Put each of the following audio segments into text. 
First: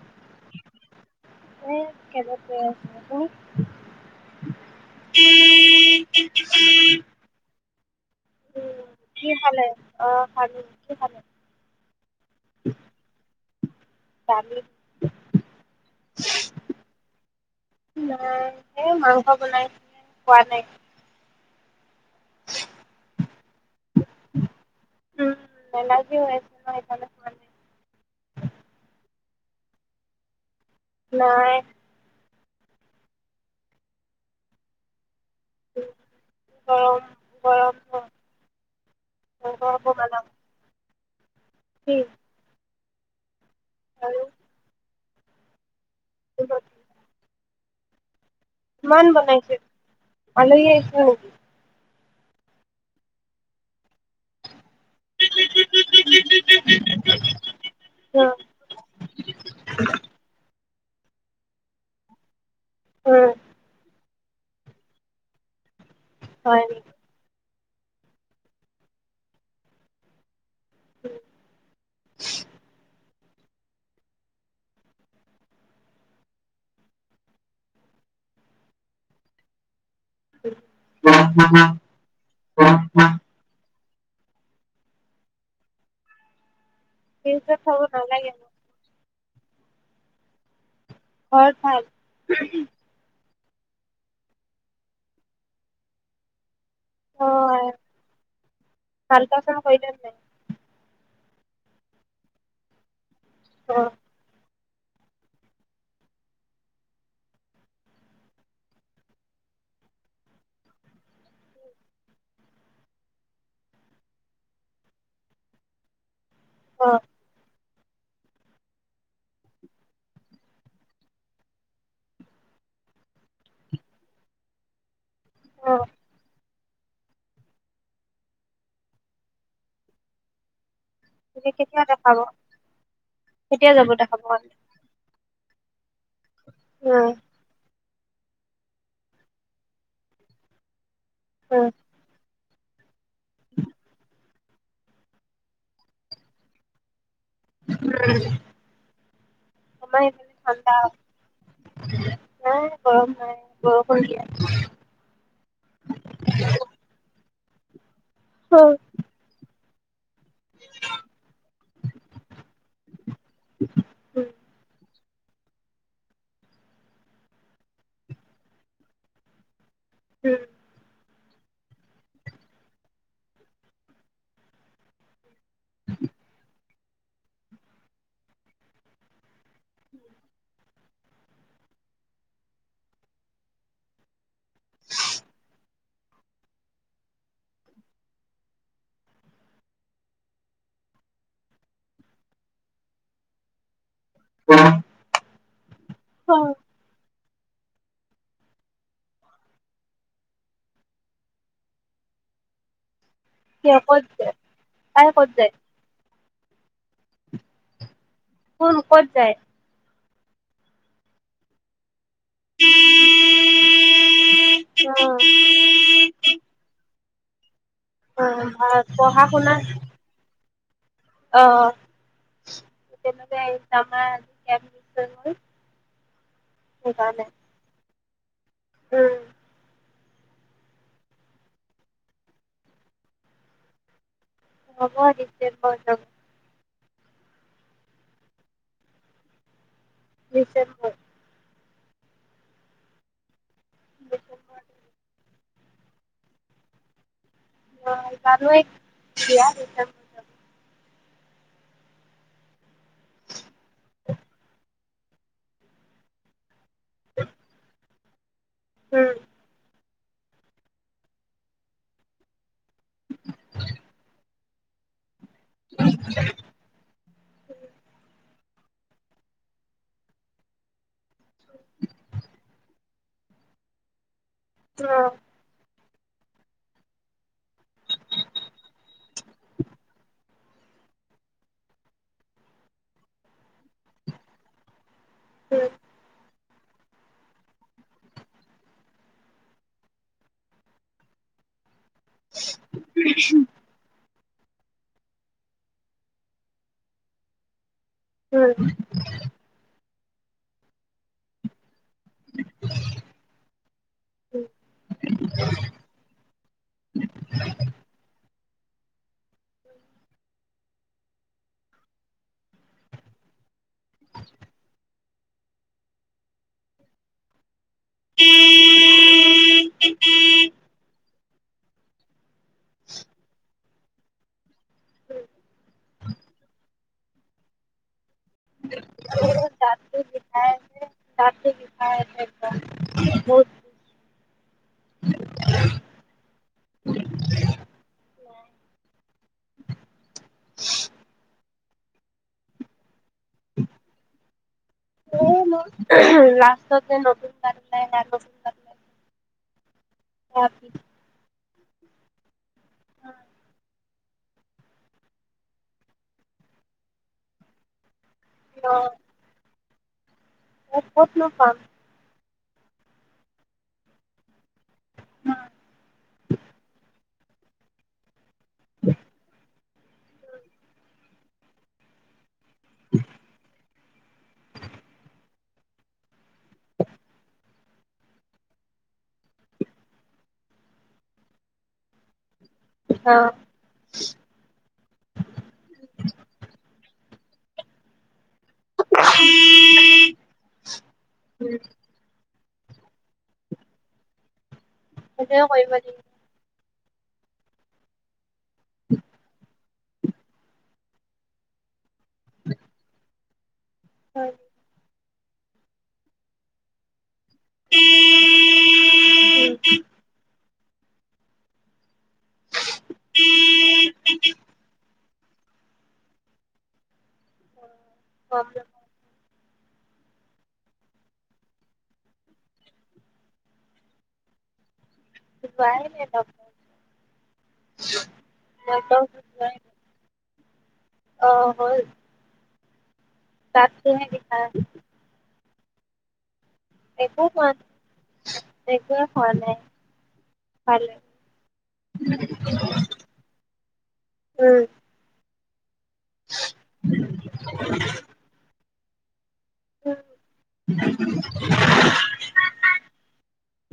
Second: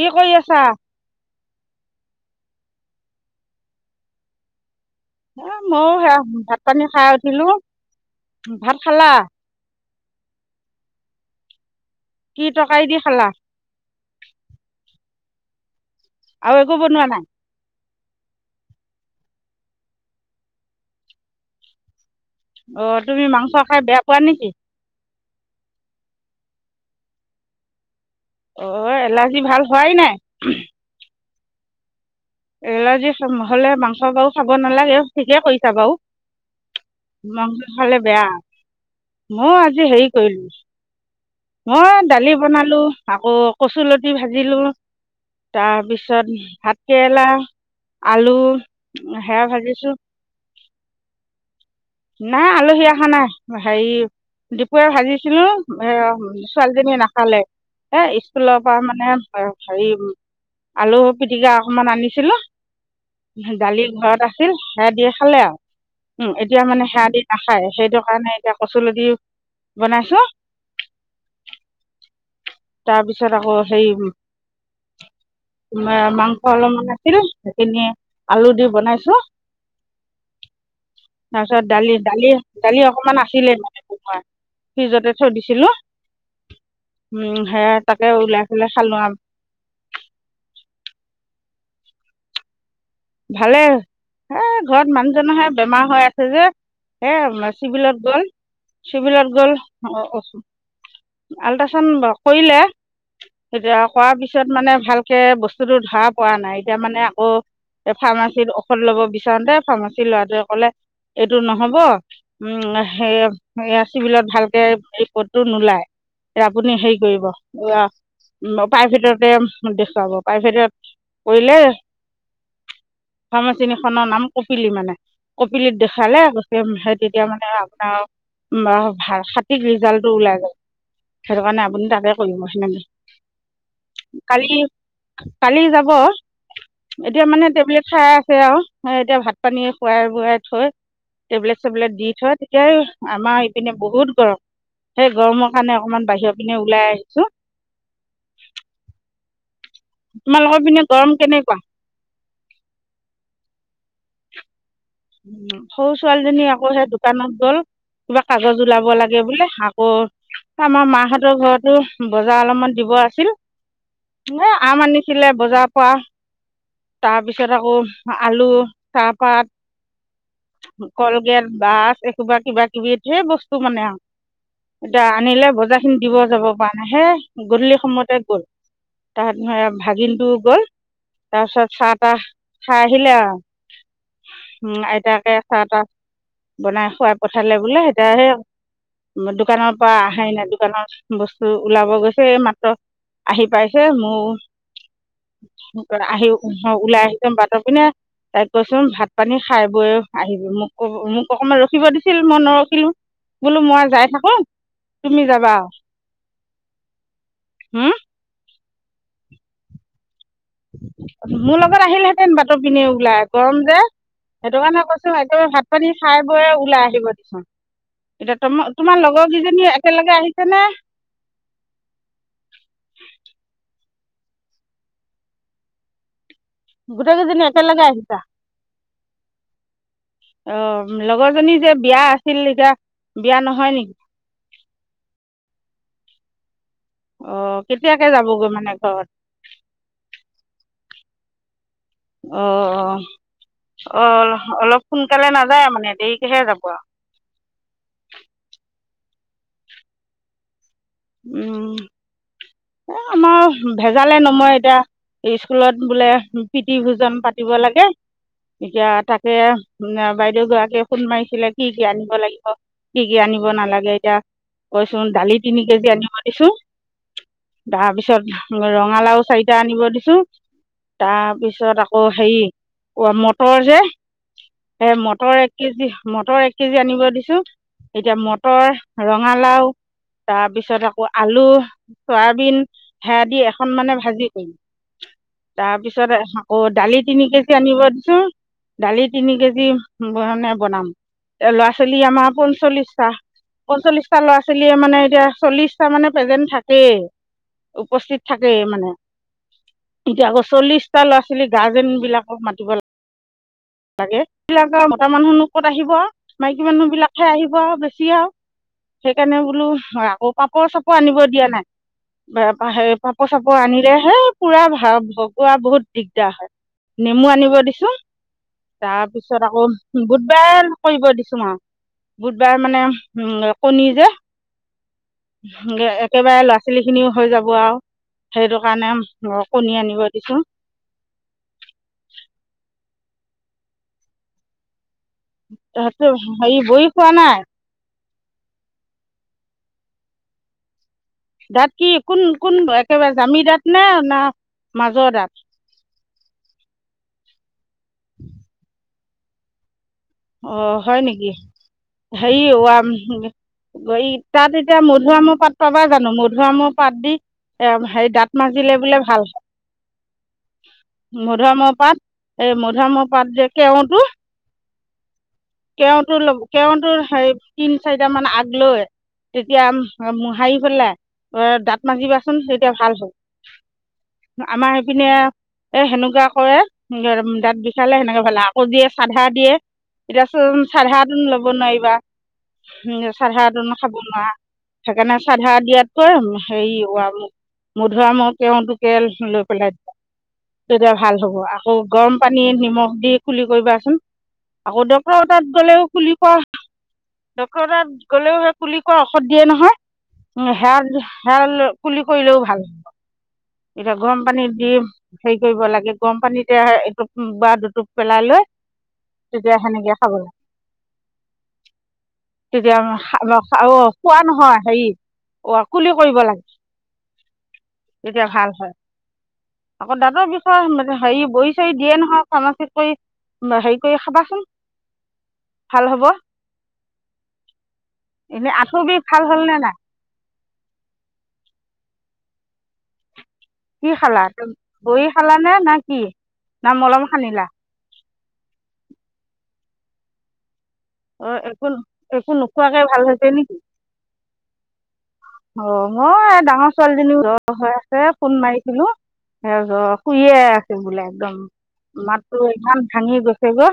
কি কৰি আছা কেজত গৈ আছো তুমি এ ময়ো সেয়া ভাত পানী খাই উঠিলোঁ। ভাত খালা অ ফাগুণীকে পালো। কি টকাৰি দি খালা। আৰু একো বনোৱা নাই। নাই মাংস বনাইছিলে খোৱা নাই। অ তুমি মাংস খাই বেয়া পোৱা নেকি। উম নেলাগে। অ এলাৰ্জি ভাল হোৱাই নাই নাই এলাৰ্জিহলে মাংস বাও খাব নালাগে। ঠিকে কৰিছা বাৰু মাংস খালে বেয়া ময়ো আজি হেৰি কৰিলোঁ। মই দালি বনালো আকৌ কচুলতি ভাজিলো তাৰপিছ পিছত ভাত উম কিমান বনাইছে আলহী আহিছে উম নাই আলহী আহা নাই হেৰি। দুপৰিয়া ভাজিছিলো ছোৱালীজনী নাখালে এ স্কুলৰ পৰা মানে হেৰি। আলু পিটিকা অকমান আনিছিলোঁ দালিৰ ঘৰত আ আছিল সেয়া দিয়ে খালে আৰু উম এতিয়া মানে সেৱা দি নাখায়। সেইটো কাৰণে এতিয়া কচুলো দিও বনাইছো। উম তাৰপিছত আকৌ সেই মাংস অলপমান আছিল সেইখিনি আলু দি বনাইছো। তাৰপিছত দালি দালি দালি অকমান আছিলে, ফ্ৰিজতে থৈ দিছিলো। উম সেইয়া তাকে ওলাই পেলাই খালো আও। হয় ভাল। ভালে, হে ঘৰত মানুহজনৰহে বেমাৰ হৈ আছে যে, হে উলাই, চিভিলত গৈ, চিভিলত গল আল্ট্ৰাচাউণ্ড কৰিলে। তেতিয়া কৰাৰ পিছত মানে, ভালকে বস্তুতটো ধৰা পৰা নাই। এতিয়া মানে আকৌ ফাৰ্মাচীত ঔষধ লব বিচাৰোতে ফাৰ্মাচী ল'ৰাটোৱে কলে, এইটো নহ'ব উম সেই চিভিলত ভালকে ৰিপদটো নোলায়। আপুনি হেৰি কৰিব, অ প্ৰাইভেটতে দেখুৱাব। প্ৰাইভেটত কৰিলে ফাৰ্মাচীখনৰ নাম কপিলি মানে, কপিলিত দেখালে, সেই তেতিয়া মানে আপোনাৰ ভালকে ৰিজাল্টটো ওলাই যায়। সেইটো কাৰণে আপুনি তাকে কৰিব সেনেকে। কালি কালি যাব খবৰ [unintelligible] এতিয়া মানে টেবলেট- খাই আছে আও, এতিয়া ভাত পানী খুৱাই বোৱাই থৈ টেবলেট চেবলেট দি থৈ, দাই [unintelligible] আমাৰ ইপিনে বহুত গৰম। সেই গৰমত, সেই কাৰনে অকনমান বাহিৰ পিনে ওলাই আহিছো। উম [unintelligible] আমাৰ এই পিনে তোমালোকৰ গৰম কেনেকুৱা ঠাণ্ডা, নাই গৰম নাই গৰম পৰিছে। সৰু ছোৱালীজনী আকৌ সেই দোকানত গ'ল। কিবা কাগজ ওলাব লাগে বোলে। হা অ [unintelligible] আমাৰ মাহঁতৰ ঘৰতো বজাৰ অলপমান দিব আছিল। এই আম আনিছি দেখিলে বজাৰ পৰা, তাৰপিছত আকৌ আলু চাহপাত কল গেট বাছ একোবা কিবা কিবি ধেৰ বস্তু মানে আও এতিয়া আনিলে বজাৰ খিনি দিব যাব পা আহে গধূলি সময়তে গ'ল তাহাত নয় ভাগিনটো গল তাৰপিছত চাহ তাহ খাই আহিলে আৰু আইতাকে চাহ তাহ বনাই খোৱাই পঠালে বোলে এতিয়া এই দোকানৰ পৰা আহে নাই দোকানৰ বস্তু ওলাব গৈছে এই মাত্ৰ আহি পাই চে মোৰ আহি ওহ উওলাই আহি বাতৰ পিনে তাইক কৈচোন ভাত পানী খাই বৈ আহিবি মোক মোক অকমান ৰখিব দিছিল মই নৰখিলো। বোলো মই যাই থাকো তুমি যাবা। হম কোন কত যায়? মোৰ লগত আহিলে [unintelligible] বাতৰ পিনে ওলাই গৰম যে সেইটো কাৰণে কৈছো একো ভাত পানী খাই বৈয় ওলাই আহিব [unintelligible] এতিয়া তম তোমাৰ লগৰ কেইজনী একেলগে আহি কেনে অ একেলগে আহি যাম। [unintelligible] গোটেকেইজনী একেলগে আহিবা। উম অ লগৰজনী যে বিয়া আছিল এতিয়া বিয়া নহয় নেকি? হব ডিচেম্বৰ [unintelligible] অ কেতিয়াকে যাবগৈ মানে ঘৰত? ডিচেম্বৰ। অ অ অ অলপ সোনকালে নাযায় মানে দেৰিকেহে যাব আৰু। অ পালোৱে [unintelligible] উম এ আমাৰ ভেজালে নময়ে এতিয়া স্কুলত বোলে প্ৰীতি ভোজন পাতিব লাগে এতিয়া তাকে বাইদেউ গৰাকীয়ে ফোন মাৰিছিলে কি কি আনিব লাগে কি কি আনিব নালাগে এতিয়া ৰচুন দালি কেজি আনিব দিছো। তাৰপিছত ৰঙালাও চাৰিটা আনিব দিছো, তাৰপিছত আকৌ হেৰি মটৰ যে এ মটৰ এক কেজি। মটৰ এক কেজি আনিব দিছো এতিয়া মটৰ ৰঙালাও তাৰপিছত আকৌ আলু চয়াবিন হে দি ন মানে ভাজি কৰিম তাৰ পিছত অ দালি তিনি কেজি আনিব দিচোন দালি তিনি কেজি মানে বনাম লৰা চলি আমাৰ পঞ্চল্লিশটা পঞ্চল্লিশ এ ল'ৰা ছোৱালীয়ে মানে এতিয়া চল্লিশটা মানে প্ৰেজেন্ট থাকে উপস্থিত থাকেই মানে এতিয়া আকৌ চল্লিশটা ল'ৰা ছোৱালী গাৰ্জেন বিলাকক মাতিব লাগে তাগে সবিলাক আৰু মোতা মানুহনো ক'ত আহিব আৰু মাইকী মানুহ বিলাক খাই আহিব আৰু বেছি আৰু সেইকাৰণে বোলো আকৌ পাপৰ চাপৰ আনিব দিয়া নাই পাপৰ চাপৰ আনিলেহে পুৰা ভ ভগুৱা বহুত দিগদাৰ হয় নেমু আনিব দিছে কি [unintelligible] তাৰ পিছত আকৌ বুধবাৰ কৰিব দিছো আৰু বুধবাৰ মানে উম কণী যে একেবাৰে ল সেই খিনিও হৈ যাব আৰু সেইটো কাৰণে কণী দাতটো আনিব দিছোঁ বিশাই আছে দামটো বিশাই আছে ব তাহতো হেৰি বৈ খোৱা নাই নাই দাত কি কোন কোন একেবাৰে জামি দাঁত নে না মাজৰ দাঁত নাই ন অ হয় নেকি হেই কি আম তাত এতিয়া মধুআমৰ পাত পাবা জানো মধুআমৰ পাত দি এ হেৰি দাঁত মাাজিলে বোলে ভাল মধুম পাত এই মধাম পাত যে কেওঁতো অ কে তো ক তো সেই তিন চাৰিটা মান আগ লৈ তেতিয়া মোহাৰি পেলাই অ দাঁত মাাজিবা। চোন তেতিয়া ভাল হ'ল। আমাৰ সেইপিনে এ সেনেকুৱা কৰে, দাঁত বিষালে সেনেকে ভালে আকৌ দিয়ে চাধা দিয়ে। এতিয়া চোন চাধা তোন লব নোৱাৰিবা। উম চাধাটো ন খাব নোৱাৰা সেইকাৰণে চাধা দিয়াতকৈ হেৰি খুৱা মোক মধুুৱামক টোকে লৈ পেলাই তেতিয়া ভাল হব আকৌ গম পানী নিমখ দি খুলি কৰিবা চোন। আকৌ ডক্টৰ তাত গ'লেও খুলি কোৱা। ডক্তৰ তাত গ'লেও হে কুলি কোৱা ঔষধ দিয়ে নহয়, সেয়া হেয়া ললেও কুলি কৰিলেও ভাল হব। এটা গৰম পানী দিম। হেৰি কৰিব লাগে গৰম পানীতে এটোপ বা দুটোপ পেলাই লৈ, তেতিয়া সেনেকে খাব লাগ। তেতিয়া হা লচাও খোৱা নহয় হেৰি অ কুলি কৰিব লাগে। তেতিয়া ভাল হয়। আকৌ দাতৰ বিষয়ে হেৰি বহী চহী দিয়ে নহয় ফাৰ্মাচীত কৰি হেৰি কৰি খাবা। [unintelligible] যায় নে নাযায়? এনেই মই আঁঠুৰ বিষ কাউন্টাৰ ভাল যোৱা হ'লনে নাই। আহ হয় কি খালা গৈ খালা নে? নাকি না মলম সানিলা। একোৱে হোৱা নাই। অ একো একো নোখোৱাকে ভাল হৈছে নেকি? অ মই ডাঙৰ ছোৱালীজনী জ্বৰ হৈ আছে ফোন মাৰি হেল্ল সেইয়া জৰ শুইয়ে আছে বোলে একদম মাততো ইমান ভাঙি গৈছে গে,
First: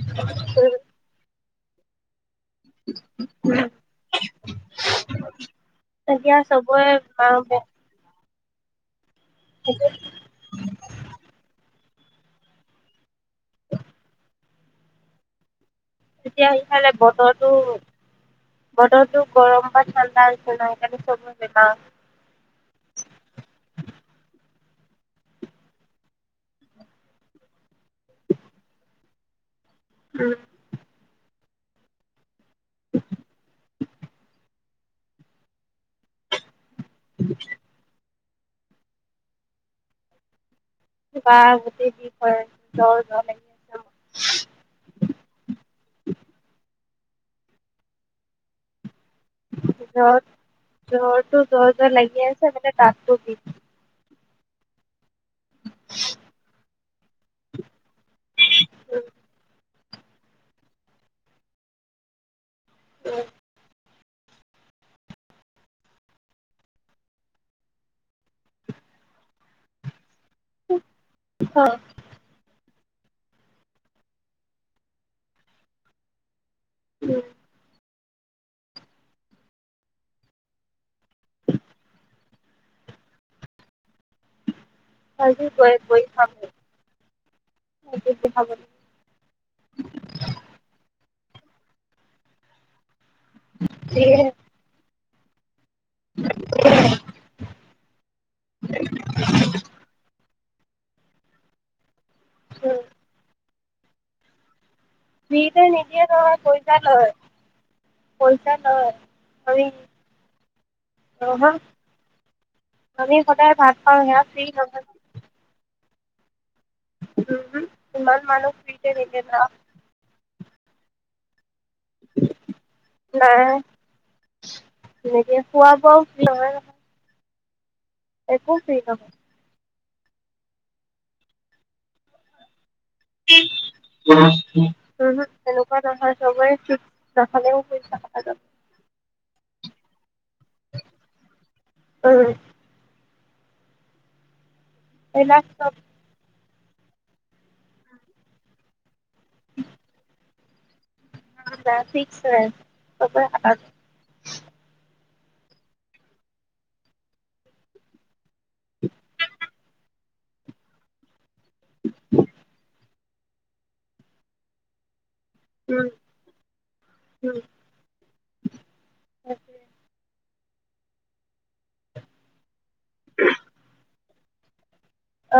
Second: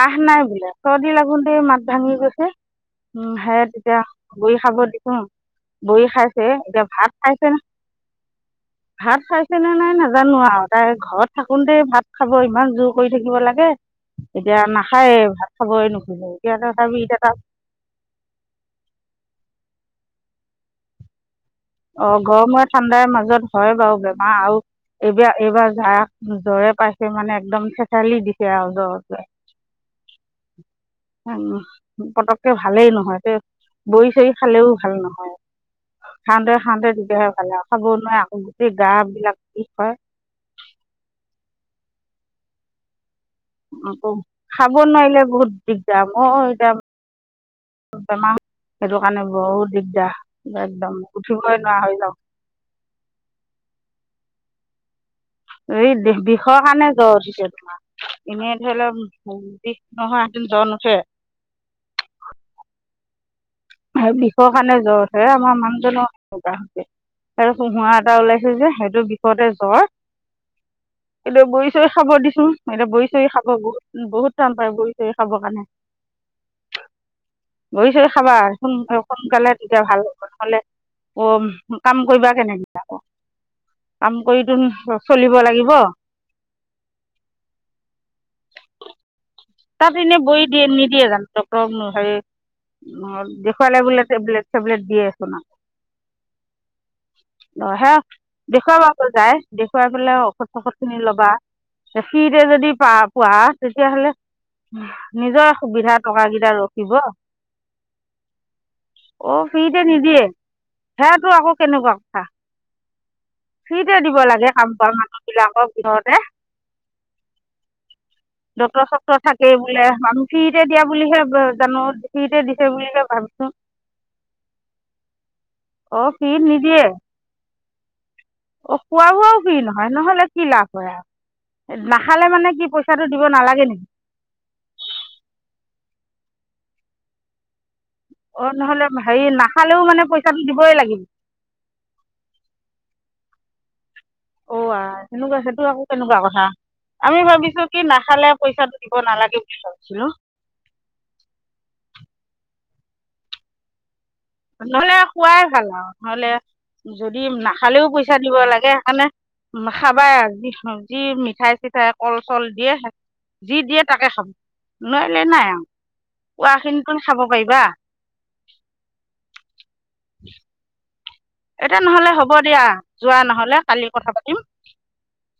কাহ নাই বোলে চৰ্দি লাগোল মাত ভাঙি গৈছ। উ সে তেতিয়া বৰি খাব দিছোং, বৰি খাইছে এতিয়া ভাত খাইছে না ভাত খাইছেনে নাই নাজানো আৰু তাই ঘৰত থাকোতে ভাত। খাব ইমান জোৰ কৰি থাকিব লাগে, এতিয়া নাখায় ভাত খাব এৰিলোং তেতিয়া ইফালে বতৰটো বতৰটো গৰম পাত চন্দা আছিল ন সকাৰি চব অ গৰম আৰু ঠাণ্ডাৰ মাজত হয় বাৰু বেমাৰ আৰু এইবাৰ এইবাৰ জাক জ্বৰে পাইছে মানে একদম থেঠালি দিছে আৰু জ্বৰটো ৱে উম উ পতককে ভালেই নহয় তে বৰি চৰি খালেও ভাল নহয় খাওঁতে স দোলে খাব নোৱাৰ [unintelligible] গোটেই গা বিলাক কি হয়। বা গোটেই দিন জ্বৰ জ্বৰ লাগে খাব নোৱাৰিলে বহুত দিগদাৰ অ যাম। বেমাৰ জ্বৰ জ্বৰটো উঠিবই জ্বৰ নোৱাৰা হৈ জ্বৰ যাওঁ লাগিছে মানে গাতো বিষ এই বিষৰ কাৰণে জ্বৰ উঠিছে তোমাৰ এনেই ধৰি লও নহয় এদিন জ্বৰ নুঠে। আৰু বিষৰ কাৰণে জ্বৰ উঠে আমাৰ মানুহজনৰ সেনেকুৱা হৈছে আৰু সোহৰা এটা ওলাইছে যে হয়তো বিষতে জ্বৰ এইটো বৰি চৰি খাব দিছো। এতিয়া বৰি‌ চৰি খাব বহুত বহুত টান পায় বৰি চৰি খাবৰ কাৰণে বহিছ। খাবাৰ সোন সোনকালে তেতিয়া ভাল হবল নহলে অ কাম কৰিবা কেনেকৈ আক কাম কৰিতো চলিব আজি লাগিব বহি বহি খামহে তাত এনে বৰি দিয়ে নিদিয়ে জানো ডক্টৰ নোহে অ দেখুৱালে বোলে টেবলেট চেবলেট দিয়ে পোন অ সে দেখুৱাব যায় দেখুৱাই পেলাই ঔষধ ঔষধ কিনি লবা। ফ্ৰীটে যদি পা পোৱা। তেতিয়াহ'লে নিজৰ সুবিধা টকাকেইটা ৰখিব অ ফিতে নিদিয়ে সেয়াতটো আকৌ কেনেকুৱা কথা ফ্ৰীতে দিব লাগে কাম কৰা মানুহ বিলাকক তে উম ইমান মানুহ ডক্তৰ ফ্ৰীতে চক্তৰ নিদিয়ে ন থাকেই বোলে আমি ফ্ৰীতে দিয়া বুলি ভাব জানো ফ্ৰিতে দিছে বুলিহে ভাবিছো অ ফ্ৰীত নিদিয়ে? অ খোৱা বোৱা কি ন হয় নহলে কি লাভ হয় আৰু নাখালে মানে কি পই তেনেকুৱা য চবে চিট নাখালেও অ নহলে হেৰি নাখালেও মানে পইচাটো দিবই লাগিব। অ সেনেকুৱা সেইটো আকৌ কেনেকুৱা কথা। আমি ভাবিছো কি নাখালে পইচাটো দিব। ক নালাগে বুলি ভাবিছিলো না ফিক্স হয় নহলে খোৱাই ভাল আৰু নহলে যদি নাখালেও পইচা। দিব লাগে সেইকাৰণে উ খাবাই আৰু যি মিঠাই চিঠাই কল চল দিয়ে যি দিয়ে তাকে খাব নহ নাই আৰু কোৱা খিনিত টো খাব পাৰিবা অকে [inaudible] এতিয়া নহলে হ'ব দিয়া যোৱা নহলে কালি কথা পাতিম।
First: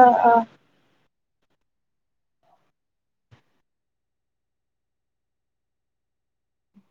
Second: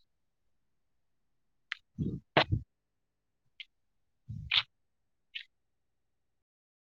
আহ আহ [inaudible]